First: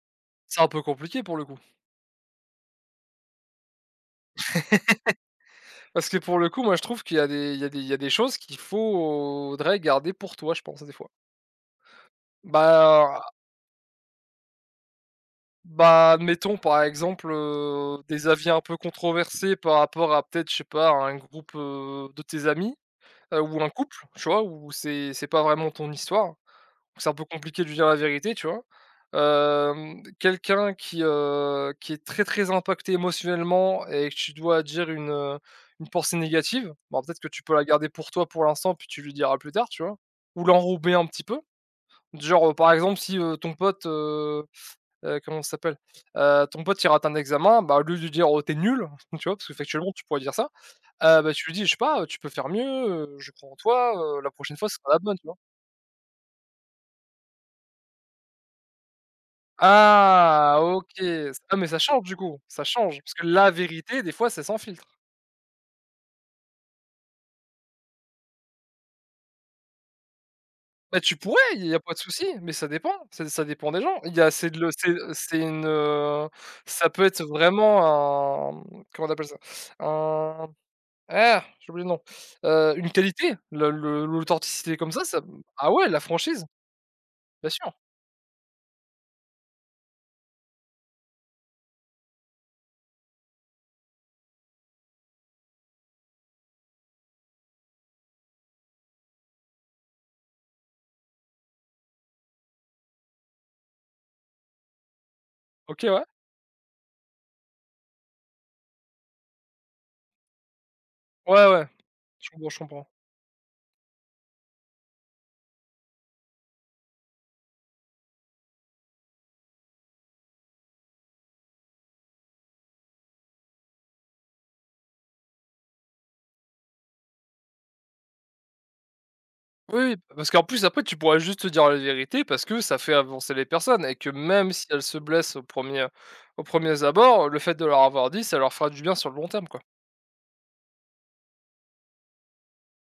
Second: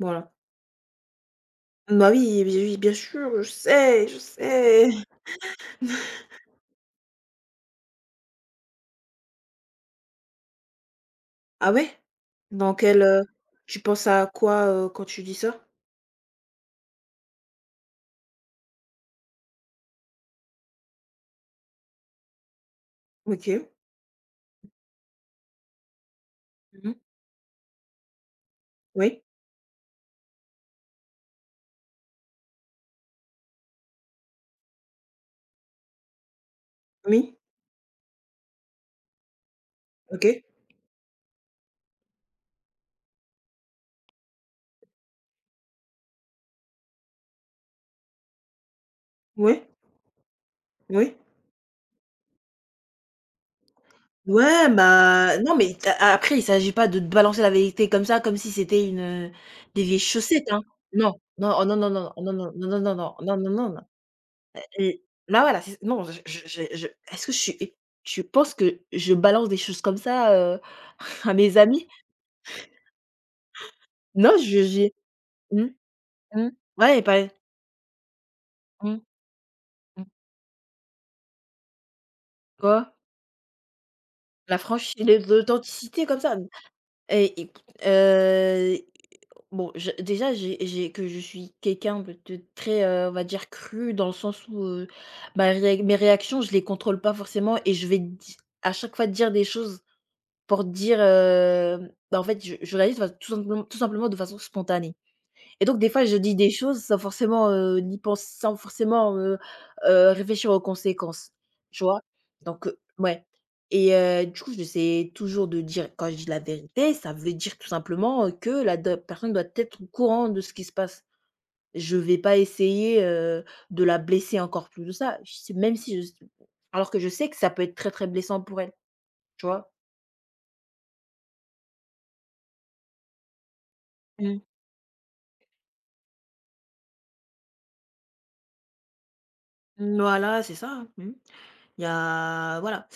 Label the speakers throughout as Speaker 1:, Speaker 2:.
Speaker 1: Voilà.
Speaker 2: C'est un peu compliqué pour le coup.
Speaker 1: Bah, oui, beh oui, bien sûr, je sais je sais.
Speaker 2: Parce que pour le coup, moi je trouve qu'il a des il y a des il y a des choses qu'il faudrait garder pour toi, je pense, heu, des fois.
Speaker 1: Ah ouais? Dans quel,
Speaker 2: Bah,
Speaker 1: heu,
Speaker 2: heu
Speaker 1: tu penses à quoi, heu, quand tu dis ça?
Speaker 2: bah, admettons, par exemple, heu, des avis un peu controversés par rapport à peut-être, je sais pas, à un groupe, heu, de tes amis, heu, ou
Speaker 1: OK.
Speaker 2: un couple, tu vois? Où c'est c'est pas vraiment ton histoire,
Speaker 1: Mmh mh.
Speaker 2: où c'est un peu compliqué de lui dire la vérité, tu vois?
Speaker 1: Oui.
Speaker 2: Hem, quelqu'un qui, heu, qui est très, très impacté émotionnellement et que tu dois dire une, heu, une pensée négative. Bon, peut-être que
Speaker 1: Oui.
Speaker 2: tu peux la garder pour toi pour l'instant puis tu lui diras plus tard, tu vois?
Speaker 1: OK.
Speaker 2: Ou l'enrober un petit peu. Du genre, heu, par exemple, si, heu, ton pote, heu heu, comment ça s'appelle, heu, ton pote il rate à un examen, bah, au lieu de lui dire: «Oh, tu es nul!» enfin, tu vois, parce que
Speaker 1: Ouais.
Speaker 2: factuellement tu pourrais dire ça,
Speaker 1: Oui.
Speaker 2: heu, bah tu lui dis: «Je sais pas, tu peux faire mieux, heu, je crois en toi, heu, la prochaine
Speaker 1: Ouais,
Speaker 2: fois sera la bonne», tu vois?
Speaker 1: bah, non mais il t'a a a après, il s'agit pas de t balancer la vérité comme ça, comme si c'était une, heu, des vieilles chaussettes,
Speaker 2: Ah,
Speaker 1: hein.
Speaker 2: OK,
Speaker 1: Non, non,
Speaker 2: ah
Speaker 1: ah,
Speaker 2: mais
Speaker 1: non
Speaker 2: ça
Speaker 1: non, non
Speaker 2: change
Speaker 1: non,
Speaker 2: du
Speaker 1: ah, non
Speaker 2: coup,
Speaker 1: non,
Speaker 2: ça
Speaker 1: non non
Speaker 2: change, parce
Speaker 1: non
Speaker 2: que
Speaker 1: non, non,
Speaker 2: la
Speaker 1: non, non.
Speaker 2: vérité, des fois, c'est sans
Speaker 1: Bah
Speaker 2: filtre.
Speaker 1: eh, là, voilà c'est ça. Non j j j'ai je est-ce que je suis é je pense que je balance des choses comme ça, heu,
Speaker 2: Bah, tu
Speaker 1: à
Speaker 2: pourrais,
Speaker 1: mes
Speaker 2: il y a
Speaker 1: amis.
Speaker 2: pas de souci, mais ça dépend, ç ça dépend des gens. Il y a
Speaker 1: Non
Speaker 2: c'est de
Speaker 1: je
Speaker 2: le
Speaker 1: j'ai
Speaker 2: c'est c'est une,
Speaker 1: mmh,
Speaker 2: heu,
Speaker 1: mmh,
Speaker 2: ça
Speaker 1: ouais et
Speaker 2: peut être
Speaker 1: paé
Speaker 2: vraiment un,
Speaker 1: Mmh.
Speaker 2: comment on appelle ça?
Speaker 1: Mmh.
Speaker 2: Un j'ai oublié le nom, heu,
Speaker 1: Quoi?
Speaker 2: une qualité. Le l'au
Speaker 1: La
Speaker 2: l'authenticité comme
Speaker 1: franchise,
Speaker 2: ça
Speaker 1: les
Speaker 2: ça, mmh, ah ouais, la
Speaker 1: l'authenticité comme ça.
Speaker 2: franchise,
Speaker 1: Et
Speaker 2: bien
Speaker 1: i
Speaker 2: sûr.
Speaker 1: heu, bon, j déjà que j'ai j'ai que je suis quelqu'un de de très, heu, on va dire cru, dans le sens où, heu, bah, ré mes réactions, je les contrôle pas forcément et je vais di à chaque fois dire des choses pour dire, heu, bah, fait je je réalise, bah, tout simplement tout simplement de façon spontanée. Et donc,
Speaker 2: OK
Speaker 1: des fois
Speaker 2: ouais.
Speaker 1: je dis des choses sans forcément, heu, ni pens sans forcement, heu heu, réfléchir aux conséquences.
Speaker 2: Ouais, ouais
Speaker 1: Tu vois?
Speaker 2: je comprends je
Speaker 1: Donc, heu,
Speaker 2: comprends.
Speaker 1: ouais. Et heu, du coup j'essaie toujours de dire quand je dis la vérité, ça veut dire tout simplement, heu, que la d'op personne doit être au courant de ce qui se passe. Je vais pas essayer, heu, de la blesser encore plus que ça. Je s même si je s alors que je sais que ça peut être très très blessant pour elle, tu vois?
Speaker 2: Oui, p parce qu'en plus après, tu pourrais juste dire la vérité parce que, ça fait avancer les personnes et que
Speaker 1: Mmh.
Speaker 2: même si elles se blessent au 1re aux premiers abords, le fait de leur avoir dit, ça leur fera du bien sur le long terme, quoi.
Speaker 1: Mmh, voilà, c'est ça, mmh. Il y a voilà,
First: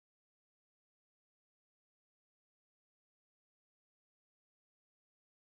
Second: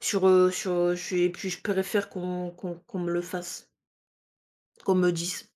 Speaker 1: sur, heu, sur, heu, su et puis je préfère faire qu'on qu'on qu'on me le fasse qu'on me dise.